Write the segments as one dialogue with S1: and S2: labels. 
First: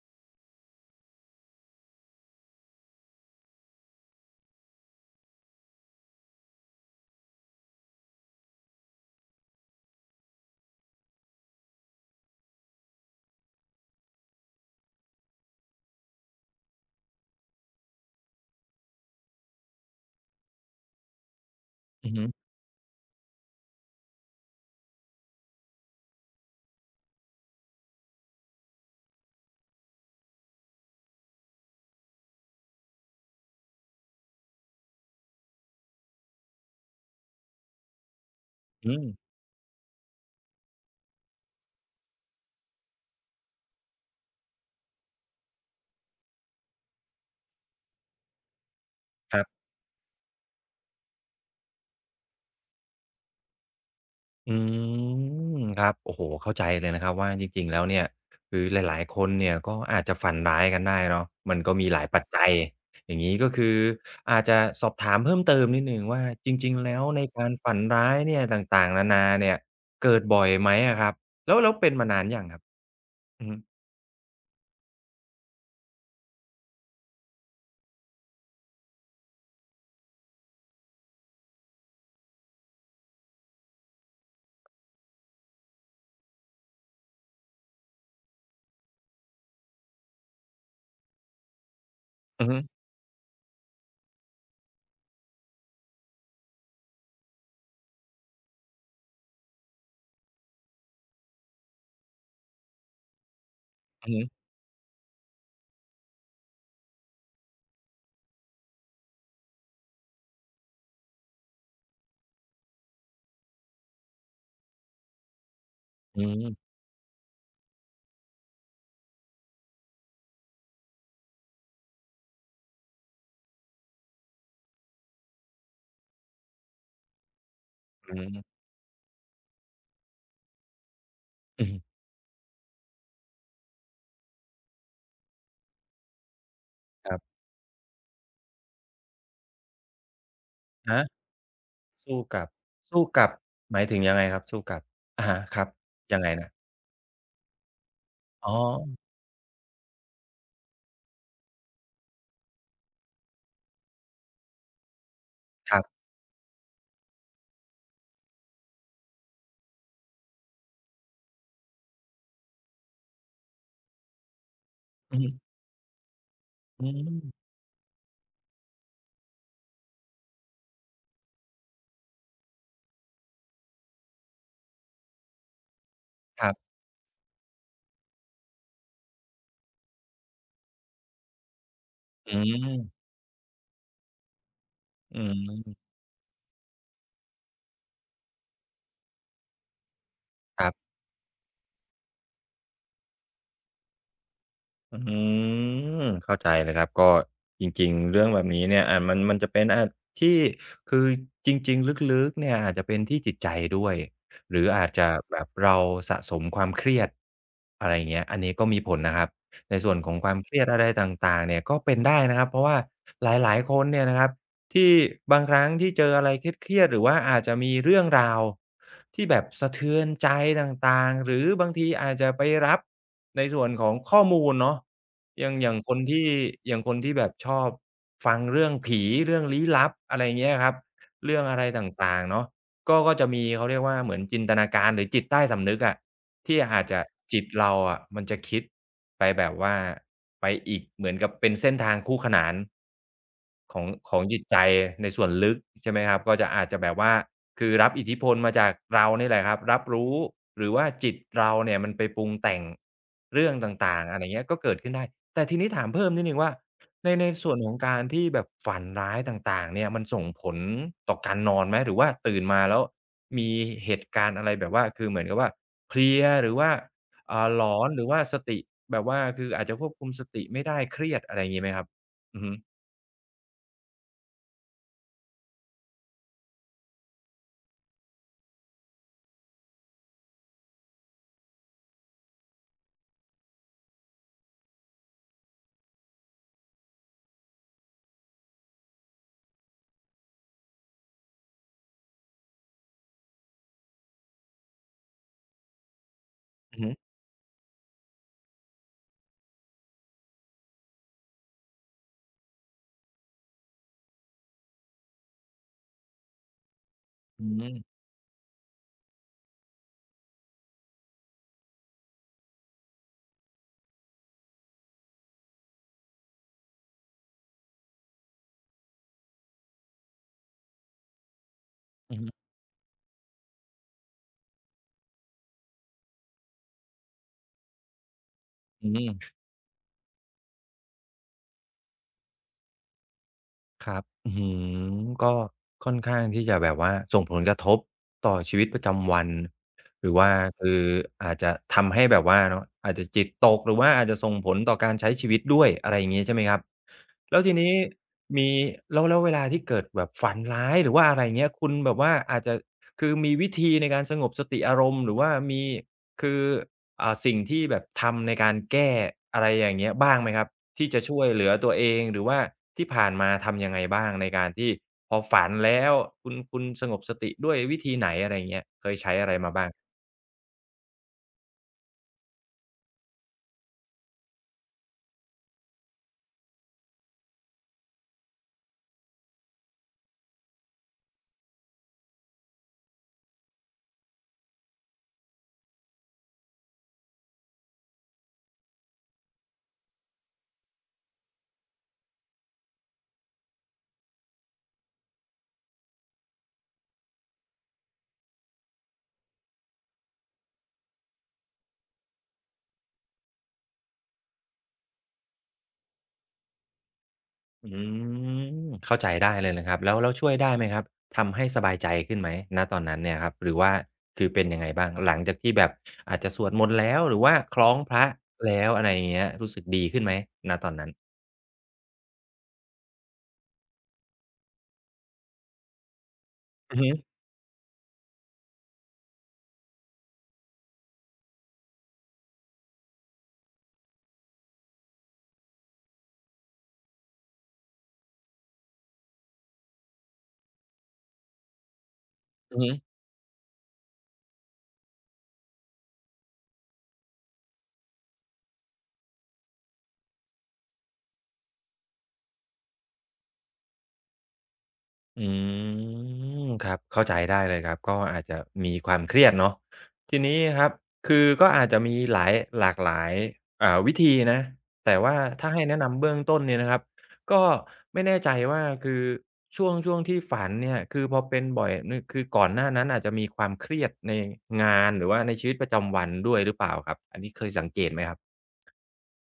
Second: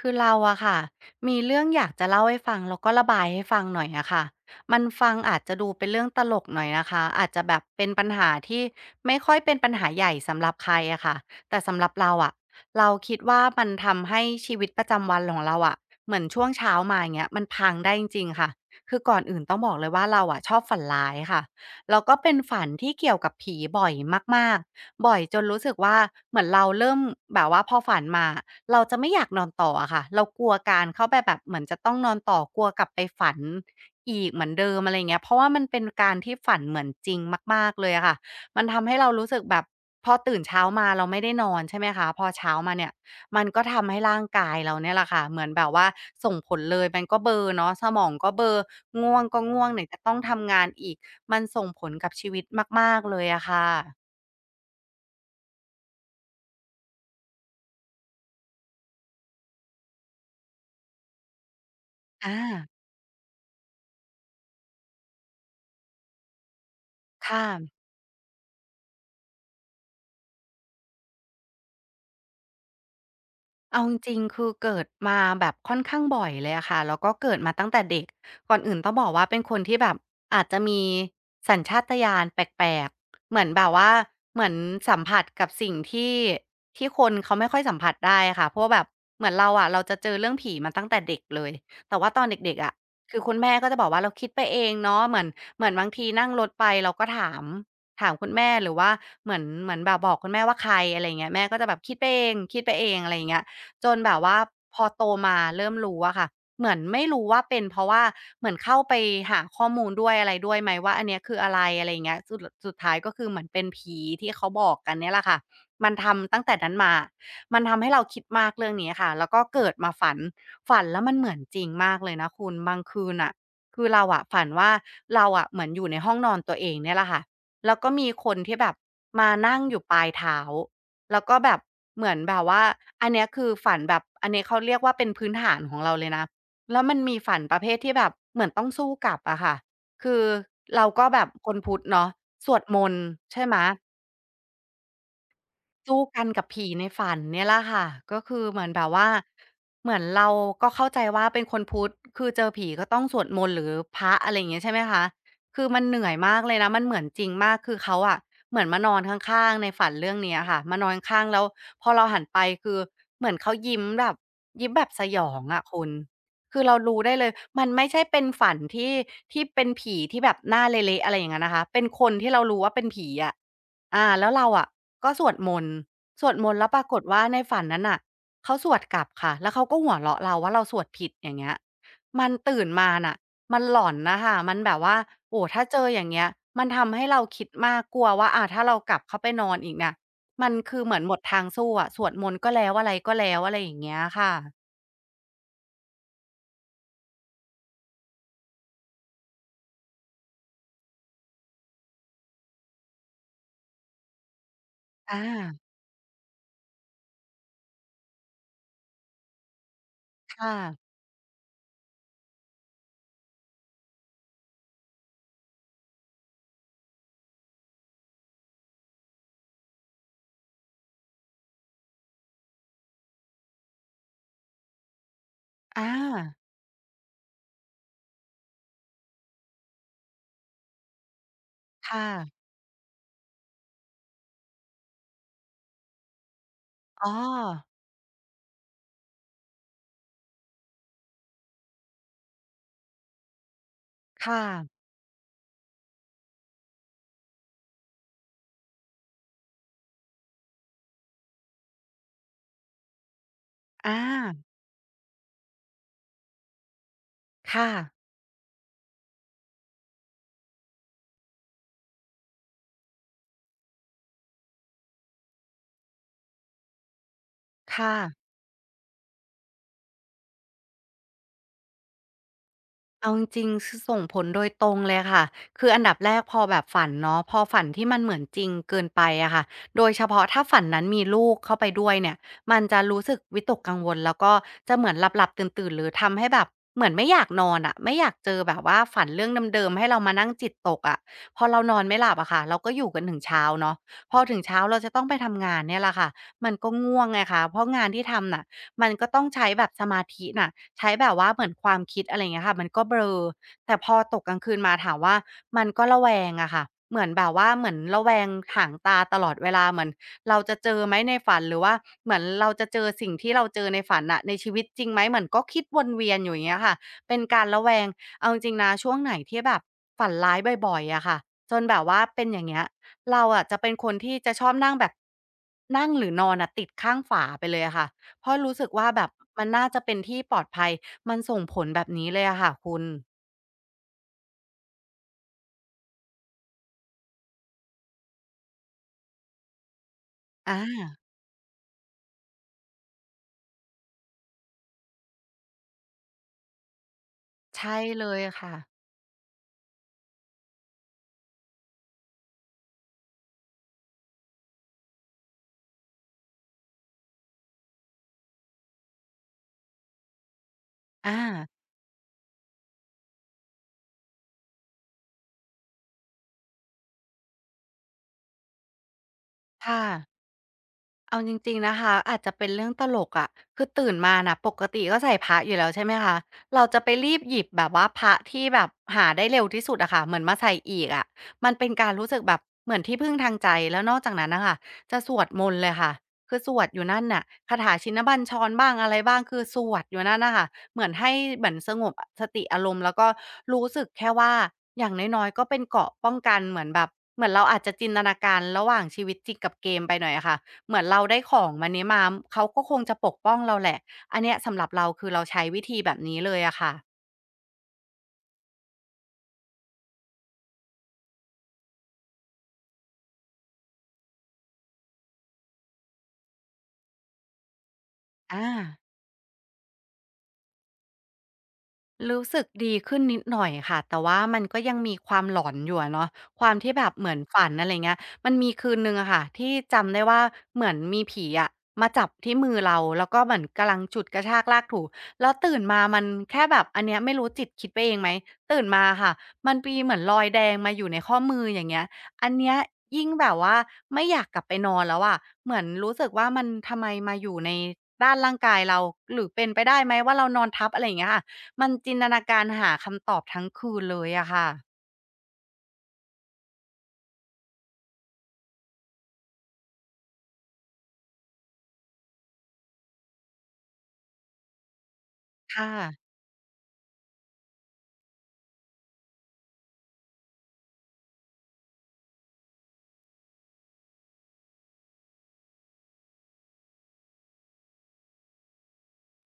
S1: คือเราอะค่ะมีเรื่องอยากจะเล่าให้ฟังแล้วก็ระบายให้ฟังหน่อยอะค่ะมันฟังอาจจะดูเป็นเรื่องตลกหน่อยนะคะอาจจะแบบเป็นปัญหาที่ไม่ค่อยเป็นปัญหาใหญ่สำหรับใครอะค่ะแต่สำหรับเราอะเราคิดว่ามันทำให้ชีวิตประจำวันของเราอะเหมือนช่วงเช้ามาอย่างเงี้ยมันพังได้จริงๆค่ะคือก่อนอื่นต้องบอกเลยว่าเราอะชอบฝันร้ายค่ะแล้ว
S2: อือ
S1: ก็
S2: ฮึ
S1: เป็นฝันที่เกี่ยวกับผีบ่อยมากๆบ่อยจนรู้สึกว่าเหมือนเราเริ่มแบบว่าพอฝันมา เราจะไม่อยากนอนต่ออะค่ะเรากลัวการเข้าไปแบบเหมือนจะต้องนอนต่อกลัวกลับไปฝันอีกเหมือนเดิมอะไร่เงี้ยเพราะว่ามันเป็นการที่ฝันเหมือนจริงมากๆเลยอะค่ะมันทำให้
S2: อืม
S1: เรารู้สึกแบบพอตื่นเช้ามาเราไม่ได้นอนใช่ไหมคะพอเช้ามาเนี่ยมันก็ทำให้ร่างกายเราเนี่ยแหละค่ะเหมือนแบบว่าส่งผลเลยมันก็เบลอเนาะสมองก็เบลอง่วง
S2: ค
S1: ก็
S2: รับ
S1: ง่วงไหนจะต้องทำงานอีกมันส่งผลกับชีวิตมากๆเลยอะค่ะ
S2: อืมครับโอ้โฮเข้าใจเลยนะครับว่าจริงๆแล้วเนี่ยคือหลายๆคนเนี่ยก็อาจจะฝันร้ายกันได้เนาะมันก็มีหลายปัจ
S1: อา
S2: จัยอย่างงี้ก็คืออาจจะสอบถามเพิ่มเติมนิดหนึ่งว่าจริงๆแล้วใน
S1: ค่ะ
S2: การฝันร้ายเนี่ยต่างๆนานาเนี่ยเกิดบ่อยไหมอะครับแล้วเป็นมานานยังครับอือฮึ
S1: เอาจริงๆคือเกิดมาแบบค่อนข้างบ่อยเลยอะค่ะแล้วก็เกิดมาตั้งแต่เด็กก่อนอื่นต้องบอกว่าเป็นคนที่แบบอาจจะมีสัญชาตญาณแปลกๆเหมือนแบบว่าเหมือนสัมผัสกับสิ่งที่ที่คนเขาไม่ค่อยสัมผัสได้ค่ะเพราะว่าแบบเหมือนเราอะเราจะเจอเรื่องผีมาตั้งแต่เด็กเลยแต่ว่าตอน
S2: อือ
S1: เด็ก
S2: ฮึ
S1: ๆอะคือคุณแม่ก็จะบอกว่าเราคิดไปเองเนาะเหมือนบางทีนั่งรถไปเราก็ถามคุณแม่หรือว่าเหมือนแบบบอกคุณแม่ว่าใครอะไรอย่างเงี้ยแม่ก็จะแบบคิดไปเองคิดไปเองอะไรอย่างเงี้ย จน
S2: อื
S1: แบ
S2: อ
S1: บว่า
S2: ฮึ
S1: พอโตมาเริ่มรู้อะค่ะเหมือนไม่รู้ว่าเป็นเพราะว่าเหมือนเข้าไปหาข้อมูลด้วยอะไรด้วยไหมว่าอันเนี้ยคืออะไรอะไรอย่างเงี้ยสุดท้ายก็คือเหมือนเป็นผีที่เขาบอกกันเนี่ยแหละค่ะมัน
S2: อื
S1: ทำตั้
S2: ม
S1: งแต่นั้นมามันทำให้เราคิดมากเรื่องนี้ค่ะแล้วก็เกิดมาฝันแล้วมันเหมือนจริงมากเลยนะคุณบางคืนน่ะคือเราอะฝันว่าเราอะเหมือนอยู่ในห้องนอนตัวเองเนี่ยแหละค่ะแล้วก็มี
S2: อื
S1: คน
S2: ม
S1: ที่แบบมานั่งอยู่ปลายเท้า แล้วก็แบ บ
S2: อือฮึ
S1: เหมือนแบบว่าอันเนี้ยคือฝันแบบอันนี้เขาเรียกว่าเป็นพื้นฐานของเราเลยนะแล้วมัน
S2: ค
S1: มี
S2: รั
S1: ฝั
S2: บ
S1: นประเภทที่แบบเหมือนต้องสู้กลับอะค่ะคือเรา
S2: ฮะ
S1: ก็แบบคนพุทธเนาะ
S2: สู้กั
S1: ส
S2: บ
S1: วดมนต์
S2: สู้กับ
S1: ใช่ไหม
S2: หมายถึงยังไงครับสู้กับอะฮะครับ
S1: สู้
S2: ยั
S1: กั
S2: ง
S1: น
S2: ไง
S1: กับ
S2: นะ
S1: ผีในฝันเนี่ยแหละค่ะก็คือ
S2: อ๋อ
S1: เหมือนแบบว่าเหมือนเราก็เข้าใจว่าเป็นคนพุทธคือเจอผีก็ต้องสวดมนต์หรือพระอะไรอย่างเงี้ยใช่ไหมคะคือ
S2: ค
S1: มั
S2: รั
S1: น
S2: บ
S1: เหนื่อยมากเลยนะมันเหมือนจริงมากคือเขาอะเหมือนมานอนข้างๆในฝันเรื่องเนี้ยค่ะมานอนข้างๆแล้วพอเราหันไปคือเหมือนเขายิ้มแบบยิ้มแบบส
S2: อื
S1: ย
S2: อฮึ
S1: องอะคุณคือเรา
S2: อื
S1: รู้ได้เลย
S2: ม
S1: มันไม่ใช่เป็นฝันที่ที่เป็นผีที่แบบหน้าเละๆอะไรอย่างงั้นนะคะเป็นคนที่เรารู้ว่าเป็นผีอะ แล้วเราอะก็สวดมนต์สวด
S2: ค
S1: ม
S2: รั
S1: นต์แล้
S2: บ
S1: วปรากฏว่าในฝันนั้นน่ะเขาสวดกลับค่ะแล้วเขาก็หัวเราะเราว่าเราสวดผิดอย่างเงี้ยมัน
S2: อื
S1: ตื่นมา
S2: ม
S1: น่ะมันหลอนน่ะค่ะมันแบบว่า
S2: อื
S1: โอ้โฮถ้าเจอ
S2: ม
S1: อย่างเงี้ยมันทำให้เราคิดมากกลัวว่าถ้าเรากลับเข้าไปนอนอีกเนี่ยมัน
S2: ครั
S1: คือ
S2: บ
S1: เหมือนหมดทางสู้อะสวดมนต์ก็แล้วอะไรก็แล้วอะไรอย่างเงี้ยค่ะ
S2: อืมเข้าใจเลยครับก็จริงๆเรื่องแบบนี้เนี่ยมันจะเป็นที่คือจริงๆลึกๆเนี่ยอาจจะเป็นที่จิตใจด้วยหรืออาจจะ
S1: อา
S2: แบบเราสะสมความเครียดอะไรอย่างเงี้ยอันนี้ก็มีผลนะครับในส่วนของความเค
S1: ค่ะ
S2: รียดอะไรต่างๆเนี่ยก็เป็นได้นะครับเพราะว่าหลายๆคนเนี่ยนะครับที่บางครั้งที่เจออะไรเครียดๆหรือว่าอาจจะมีเรื่องราวที่แบบสะเทือนใจต่างๆหรือบางทีอาจจะไปรับ ในส่วนของข้อมูลเนาะอย่าง
S1: อา
S2: คนที่อย่างคนที่แบบชอบฟังเรื่องผีเรื่องลี้ลับอะไรเงี้ยครับเรื่องอะไรต
S1: ค
S2: ่างๆ
S1: ่ะ
S2: เนาะก็จะมีเขาเรียกว่าเหมือนจินตนาการหรือจิตใต้สำนึกอะที่อาจจะ
S1: อ๋อ
S2: จิตเราอะมันจะคิดไปแบบว่าไปอีกเหมือนกับเป็นเส้นทางคู่ขนาน ของ
S1: ค่ะ
S2: จิตใจในส่วนลึกใช่ไหมครับก็จะอาจจะแบบว่าคือรับอิทธิพลมาจากเรานี่แหละครับรับรู้หรือว่าจิตเราเนี่ยมันไปปรุงแต่งเรื่องต
S1: อา
S2: ่างๆอะไรเงี้ยก็เกิดขึ้นได้แต่ทีนี้ถามเพิ่มนิดหนึ่งว่าในส่วนข
S1: ค่ะ
S2: องการที่แบบฝันร้ายต่างๆเนี่ยมันส่งผลต่อการนอนไหมหรือว่าตื่นมาแล้วมีเหตุการณ์อะไรแบบว่าคือเหมือนกับว่าเพลียหรือว่าหลอน
S1: ค่ะ
S2: หรือว่าสติแบบว่าคืออาจจะควบคุมสติไม่ได้เครียดอะไรงี้ไหมครับอือฮึ
S1: เอาจริงๆคือส่งผลโดยตรงเลยค่ะคืออันดับแรกพอแบบฝันเนาะพอฝันที่มันเหมือนจริงเกินไปอะค่ะโดยเฉพาะถ้าฝันนั้นมีลูกเข้าไปด้วยเนี่ยมันจะรู้สึกวิตกกังวลแล้วก็จะเหมือนหลับๆตื่นๆหรือทำให้แบบเหมือนไม่อยากนอนอะไม่อยากเจอแบบว่าฝันเรื่องเดิมๆให้เรามานั่งจิตตกอะพอเรานอนไม่หลับอะค่ะเราก็อยู่กันถึงเช้าเนาะพอถึงเช้าเราจะต้องไปทำงานเนี่ยแหละค่ะมันก็
S2: อือฮึ
S1: ง่วงไงคะเพราะงานที่ทำน่ะมันก็ต้องใช้แบบสมาธิน่ะ ใช้แบบว่าเหมือนความคิดอะไรอย่างเงี้ยค่ะมันก็เบลอแต่พอตกกลางคืนมาถามว่ามันก็ระแวงอะค่ะเหมือนแบบ
S2: อื
S1: ว่าเหมือน
S2: ม
S1: ระแวงหางตาตลอดเวลาเหมือนเราจะเจอไหมในฝันหรือว่าเหมือนเราจะเจอสิ่งที่เราเจอในฝันน่ะในชีวิตจริงไหมเหมือนก็คิดวนเวียนอยู่อย่างเงี้ยค่ะเป็นการระแวงเอาจริงๆนะช่วงไหนที่แบบฝันร้ายบ่อยๆอะค่ะจนแบบว่า
S2: อือ
S1: เป็
S2: ฮึ
S1: นอย่างเงี้ยเราอะจะเป็นคนที่จะชอบนั่งแบบนั่งหรือนอนอะติดข้างฝาไปเลยอะค่ะ เพราะรู้สึกว่า
S2: อื
S1: แบบ
S2: ม
S1: มันน่าจะเป็นที่ปลอดภัยมันส่งผลแบบนี้เลยอะค่ะคุณ
S2: ครับอื้อฮือก็ค่อนข้างที่จะแบบว่าส่งผลกระทบต่อชีวิตประจำวันหรือว่าคือ
S1: อา
S2: อาจจะทำให้แบบว่าเนาะอาจจะจิตตกหรือว่าอาจจะส่งผลต่อการใช้ชีวิตด้วยอะไรอย่างงี้ใช่ไหมครับแล้วทีนี้
S1: ใช่เลย
S2: มี
S1: ค่ะ
S2: แล้วเวลาที่เกิดแบบฝันร้ายหรือว่าอะไรอย่างเงี้ยคุณแบบว่าอาจจะคือมีวิธีในการสงบสติอารมณ์หรือว่ามีคือสิ่งที่แบบทำในการแก้อะไรอย่างเงี้ยบ้างไหมครับ ที่จะ
S1: อา
S2: ช่วยเหลือตัวเองหรือว่าที่ผ่านมาทำยังไงบ้างในการที่พอฝันแล้วคุณสงบสติด้วยวิธีไหนอะไรอย่างเงี้ยเคยใช้อะไรมาบ้าง
S1: ค่ะ เอาจริงๆนะคะอาจจะเป็นเรื่องตลกอะคือตื่นมาน่ะปกติก็ใส่พระอยู่แล้วใช่ไหมคะเราจะไปรีบหยิบแบบว่าพระที่แบบหาได้เร็วที่สุดอะค่ะเหมือนมาใส่อีกอะมันเป็นการรู้สึกแบบเหมือนที่พึ่งทางใจแล้วนอกจากนั้นน่ะค่ะจะสวดมนต์เลยค่ะคือสวดอยู่นั่นน่ะคาถาชินบัญชรบ้างอะไรบ้างคือสวดอยู่นั่นน่ะค่ะเหมือนให้เหมือนสงบอสติอารมณ์แล้วก็รู้สึกแค่ว่าอย่างน้อยๆก็เป็นเกราะป้องกันเหมือนแบบเหมือนเราอาจจะจินตนาการระหว่างชีวิตจริงกับเกมไปหน่อยอะค่ะ เหมือนเราได้ของมันนี้มา เขาก็คงจะปกป้องเราแหละ อันเนี้ยสำหรับเราคือเราใช้วิธีแบบนี้เลยอะค่ะ
S2: อืมเข้าใจได้เลยนะครับแล้วช่วยได้ไหมครับทำให้สบายใจขึ้นไหมณตอนนั้นเนี่ยครับหรือว่าคือเป็นยังไงบ้างหลังจากที่แบบอาจจะสวดมนต์แล้วหรือว่าคล้องพระ
S1: อา
S2: แล้วอะไรอย่างเงี้ยรู้สึกดีขึ้นไหมณตอนนั้น
S1: รู้สึกดีขึ้นนิดหน่อยค่ะแต่ว่ามันก็ยังมีความหลอนอยู่อะเนาะความที่
S2: อือ
S1: แบ
S2: ฮึ
S1: บเหมือนฝันอะไรเงี้ยมันมีคืนหนึ่งอะค่ะที่จำได้ว่าเหมือนมีผีอะมาจับที่มือเราแล้วก็เหมือนกำลังฉุดกระชากลากถูแล้วตื่นมามันแค่แบบอันเนี้ยไม่รู้จิตคิดไปเองไหมตื่นมาค่ะมันมีเหมือนรอยแดงมาอยู่ในข้อมืออย่างเงี้ยอันเนี้ย
S2: อือฮึ
S1: ยิ่งแบบว่าไม่อยากกลับไปนอนแล้วอะเหมือนรู้สึกว่ามันทำไมมาอยู่ในด้านร่างกายเราหรือเป็นไปได้ไหมว่าเรานอนทับอะไรอย่างเงี้ยค่ะ มันจินตนาการหาคำตอบทั้งคืนเลยอะค่ะ
S2: อืมครับเข้าใจได้เลยครับก็อาจจะมีความเครียดเนาะทีนี้ครับคือก็อาจจะมีหลายหลากหลายวิธีนะแต่ว่าถ้าให้
S1: ค่ะ
S2: แนะนำเบื้องต้นเนี่ยนะครับก็ไม่แน่ใจว่าคือช่วงที่ฝันเนี่ยคือพอเป็นบ่อยนึคือก่อนหน้านั้นอาจจะมีความเครียดในงานหรือว่าในชีวิตประจำวันด้วยหรือเปล่าครับอันนี้เคยสังเกตไหมครับ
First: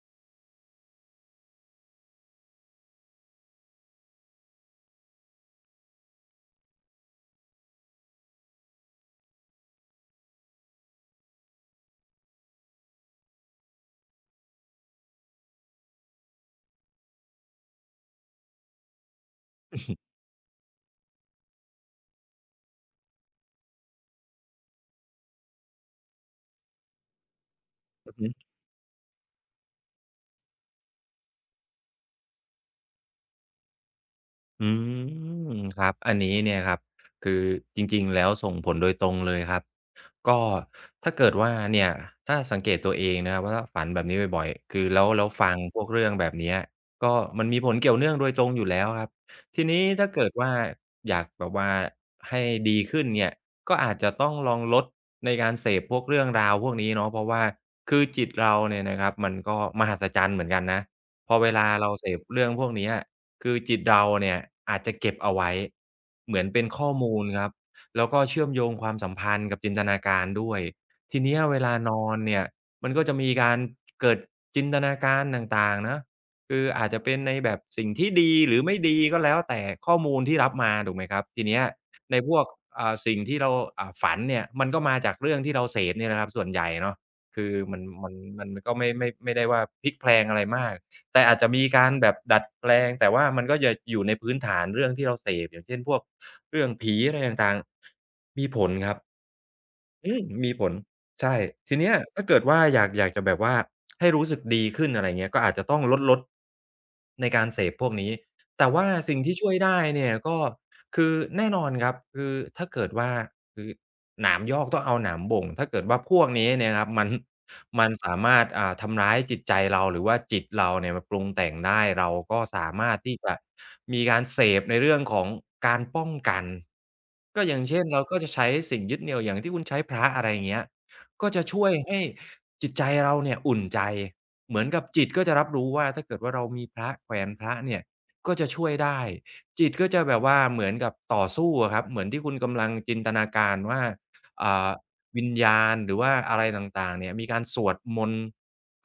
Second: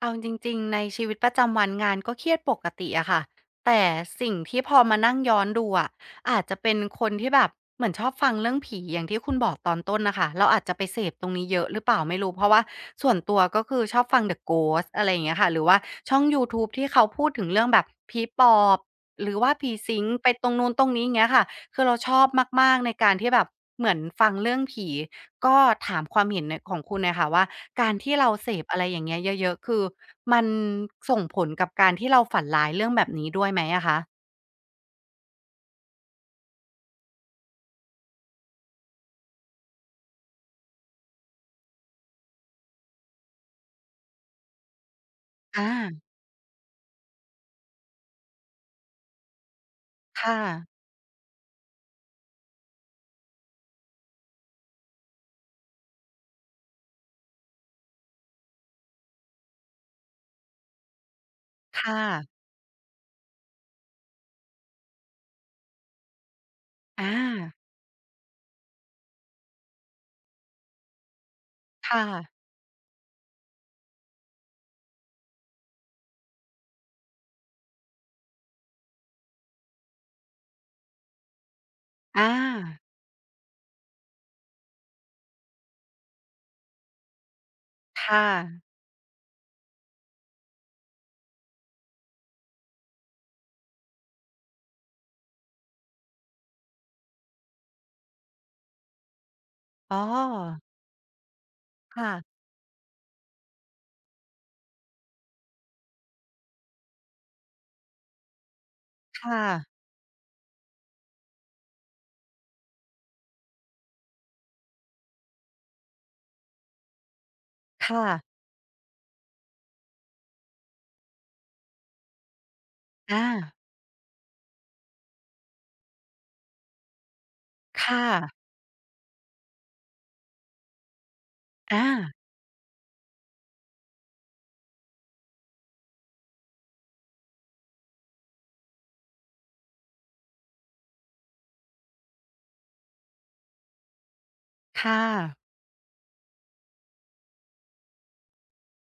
S1: เอาจริงๆ ในชีวิตประจำวันงานก็เครียดปกติอะค่ะ แต่สิ่งที่พอมานั่งย้อนดูอะอาจจะเป็นคนที่แบบเหมือนชอบฟังเรื่องผีอย่างที่คุณบอกตอนต้นน่ะค่ะเราอาจจะไปเสพตรงนี้เยอะหรือเปล่าไม่รู้ เพราะว่าส่วนตัวก็คือชอบฟัง The Ghost อะไรอย่างเงี้ยค่ะ หรือว่าช่องยูทูบที่เขาพูดถึงเรื่องแบบผีปอบหรือว่าผีสิงไปตรงนู้นตรงนี้อย่างเงี้ยค่ะ คือเราชอบมากๆในการที่แบบเหมือนฟังเรื่องผีก็ถามความเห็นในของคุณน่ะค่ะว่าการ
S2: อื
S1: ที่
S2: อฮึ
S1: เราเส พอะไรอย่างเงี้ยเยอะๆคือมันส่งผลกับการที่เราฝันร้ายเรื่องแบบนี้ด้วยไหมอะคะ
S2: อืมครับอันนี้เนี่ยครับคือจริงๆแล้วส่งผลโดยตรงเลยครับ ก็ถ้าเกิดว่าเนี่ยถ้าสังเกตตัวเองนะครับว่าฝันแบบนี้บ่อยๆคือแล้วฟัง
S1: อา
S2: พวกเรื่องแบบเนี้ยก็มันมีผลเกี่ยวเนื่องโดยตรงอยู่แล้วครับทีนี้ถ้าเกิด
S1: ค่ะ
S2: ว่าอยากแบบว่าให้ดีขึ้นเนี่ยก็อาจจะต้องลองลดในการเสพพวกเรื่องราวพวกนี้เนาะเพราะว่าคือจิตเราเนี่ยนะครับมันก็มหัศจรรย์เหมือนกันนะพอเวลาเรา
S1: ค่ะ
S2: เสพเรื่องพวกเนี้ยคือจิตเราเนี่ยอาจจะเก็บเอาไว้เหมือนเป็นข้อ
S1: อ
S2: มูลครับ
S1: า
S2: แล้วก็เชื่อมโยงความสัมพันธ์กับจินตนาการด้วย ทีเนี้ยเวลาน
S1: ค่ะ
S2: อนเนี่ยมันก็จะมีการเกิดจินตนาการต่างๆนะคืออาจจะเป็นในแบบสิ่งที่ดีหรือไม่ดีก็แล้วแต่ข้อมูลที่รับมาถูกไหมครับทีเนี้ยใน
S1: อ
S2: พวก
S1: า
S2: สิ่งที่เราฝันเนี่ยมันก็มาจากเรื่องที่เราเสพเนี่ยนะครับส่วนใหญ่เนาะคือมันมัน
S1: ค่ะ
S2: มันก็ไม่ได้ว่าพลิกแพลงอะไรมาก แต่อาจจะมีการแบบดัดแปลงแต่ว่ามันก็จะอยู่ในพื้นฐานเรื่องที่เราเสพอย่างเช่นพวกเรื่องผีอะไรต่างๆมีผลครับ
S1: อ๋
S2: อืมมี
S1: อ
S2: ผลใช่ทีเนี้ย
S1: ค่ะ
S2: ถ้าเกิดว่าอยากจะแบบว่าให้รู้สึกดีขึ้นอะไรเงี้ยก็อาจจะต้องลดในการเสพพวกนี้แต่ว่าสิ่งที่
S1: ค่ะ
S2: ช่วยได้เนี่ยก็คือแน่นอนครับคือถ้าเกิดว่าคือหนามยอกต้องเอาหนามบ่งถ้าเกิดว่าพวกนี้เนี่ยครับมันมัน
S1: ค่ะ
S2: สามารถทำร้ายจิตใจเราหรือว่าจิตเราเนี่ยมันปรุงแต่งได้เราก็สามารถที่
S1: อา
S2: จะมีการเสพในเรื่องของการป้องกัน ก็อย่างเช่
S1: ค
S2: นเราก็จะ
S1: ่ะ
S2: ใช้สิ่งยึดเหนี่ยวอย่างที่คุณใช้พระอะไรอย่างเงี้ยก็จะช่วย
S1: อา
S2: ให้จิตใจเราเนี่ยอุ่นใจ เหมือนกับจิตก็จะรับรู้ว่าถ้าเกิดว่าเรามีพระแขวนพระเนี่ยก็จะช่วยได้ จิตก็จะแบบว่าเหมือนกับต่อสู้อะครับเหมือนที่คุณกำลังจินตนาการว่า อ่า
S1: ค่ะ
S2: วิญญาณหรือว่าอะไรต่างๆเนี่ยมีการสวดมนต์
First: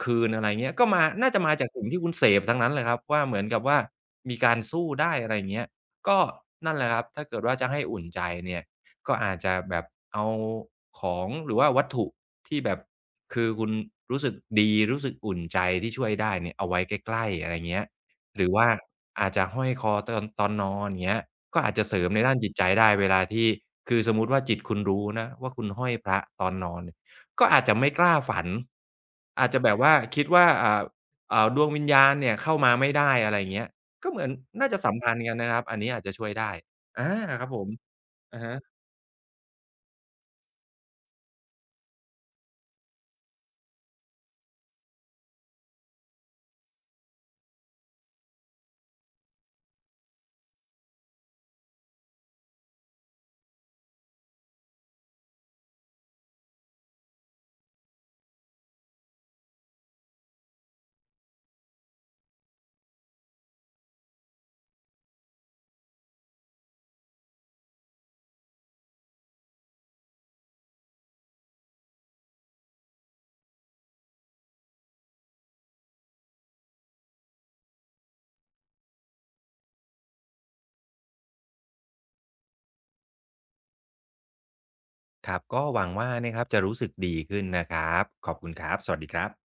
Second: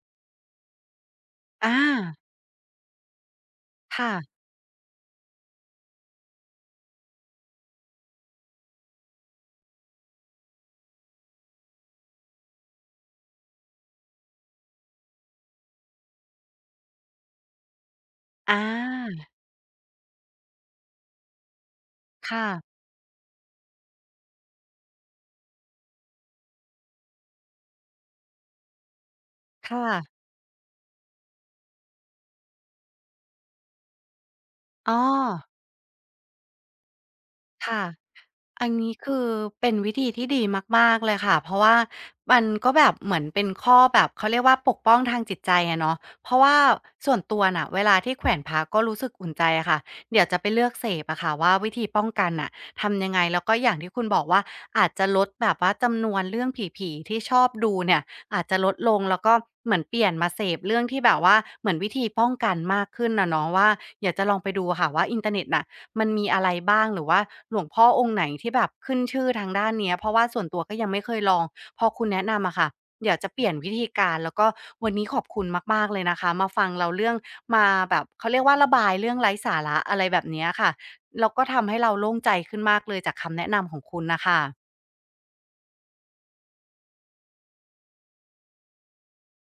S2: คืนอะไรเงี้ยก็มาน่าจะมาจาก
S1: อา
S2: สิ่งที่คุณเสพทั้งนั้นเลยครับว่าเหมือนกับว่า
S1: ค่ะ
S2: มีการสู้ได้อะไรอย่างเงี้ย ก็นั่นแหละครับถ้าเกิดว่าจะให้อุ่นใจเนี่ยก็อาจจะแบบเอาของหรือว่าวัตถุที่แบบคือคุณรู้สึกดีรู้สึกอุ่นใจที่ช่วยได้เนี่ยเอาไว้ใกล้ๆอะไรเงี้ยหรื
S1: อ
S2: อว่า
S1: า
S2: อาจจะห้อยคอตอนนอนอย่างเงี้ยก็อาจจะเสริมในด้าน
S1: ค่ะ
S2: จิตใจได้เวลาที่คือสมมุติว่าจิตคุณรู้นะว่าคุณห้อยพระตอนนอนเนี่ยก็อาจจะไม่กล้าฝันอาจจะแบบ
S1: ค่ะ
S2: ว่าคิดว่าดวงวิญญาณเนี่ยเข้ามาไม่ได้อะไรเงี้ย ก็เหมือนน่าจะสัม
S1: อ้อ
S2: พันธ์กันนะครับ อันนี้อาจจะช่วยได้อาครับผม
S1: ค่ะ
S2: อะฮะ
S1: อันนี้คือเป็นวิธีที่ดีมากๆเลยค่ะเพราะว่ามันก็แบบเหมือนเป็นข้อแบบเขาเรียกว่าปกป้องทางจิตใจอะเนาะเพราะว่าส่วนตัวน่ะเวลาที่แขวนพระก็รู้สึกอุ่นใจอะค่ะเดี๋ยวจะไปเลือกเสพอะค่ะว่าวิธีป้องกันน่ะทำยังไงแล้วก็อย่างที่คุณบอกว่าอาจจะลดแบบว่าจำนวนเรื่องผีๆที่ชอบดูเนี่ยอาจจะลดลงแล้วก็เหมือนเปลี่ยนมาเสพเรื่องที่แบบว่าเหมือนวิธีป้องกันมากขึ้นอะเนาะว่าเดี๋ยวจะลองไปดูค่ะว่าอินเทอร์เน็ตน่ะ มันมีอะไรบ้างหรือว่าหลวงพ่อองค์ไหนที่แบบขึ้นชื่อทางด้านเนี้ยเพราะว่าส่วนตัวก็ยังไม่เคยลองพอคุณแนะนำอะค่ะเดี๋ยวจะเปลี่ยนวิธีการแล้วก็วันนี้ขอบคุณมากๆเลยนะคะมาฟังเราเรื่องมาแบบเขาเรียกว่าระบายเรื่องไร้สาระอะไรแบบเนี้ยค่ะแล้วก็ทำให้เราโล่งใจขึ้นมากเลยจากคำแนะนำของคุณน่ะค่ะ
S2: ครับ ก็หวังว่านะครับจะรู้สึกดีขึ้นนะครับ ขอบคุณครับ สวัสดีครับ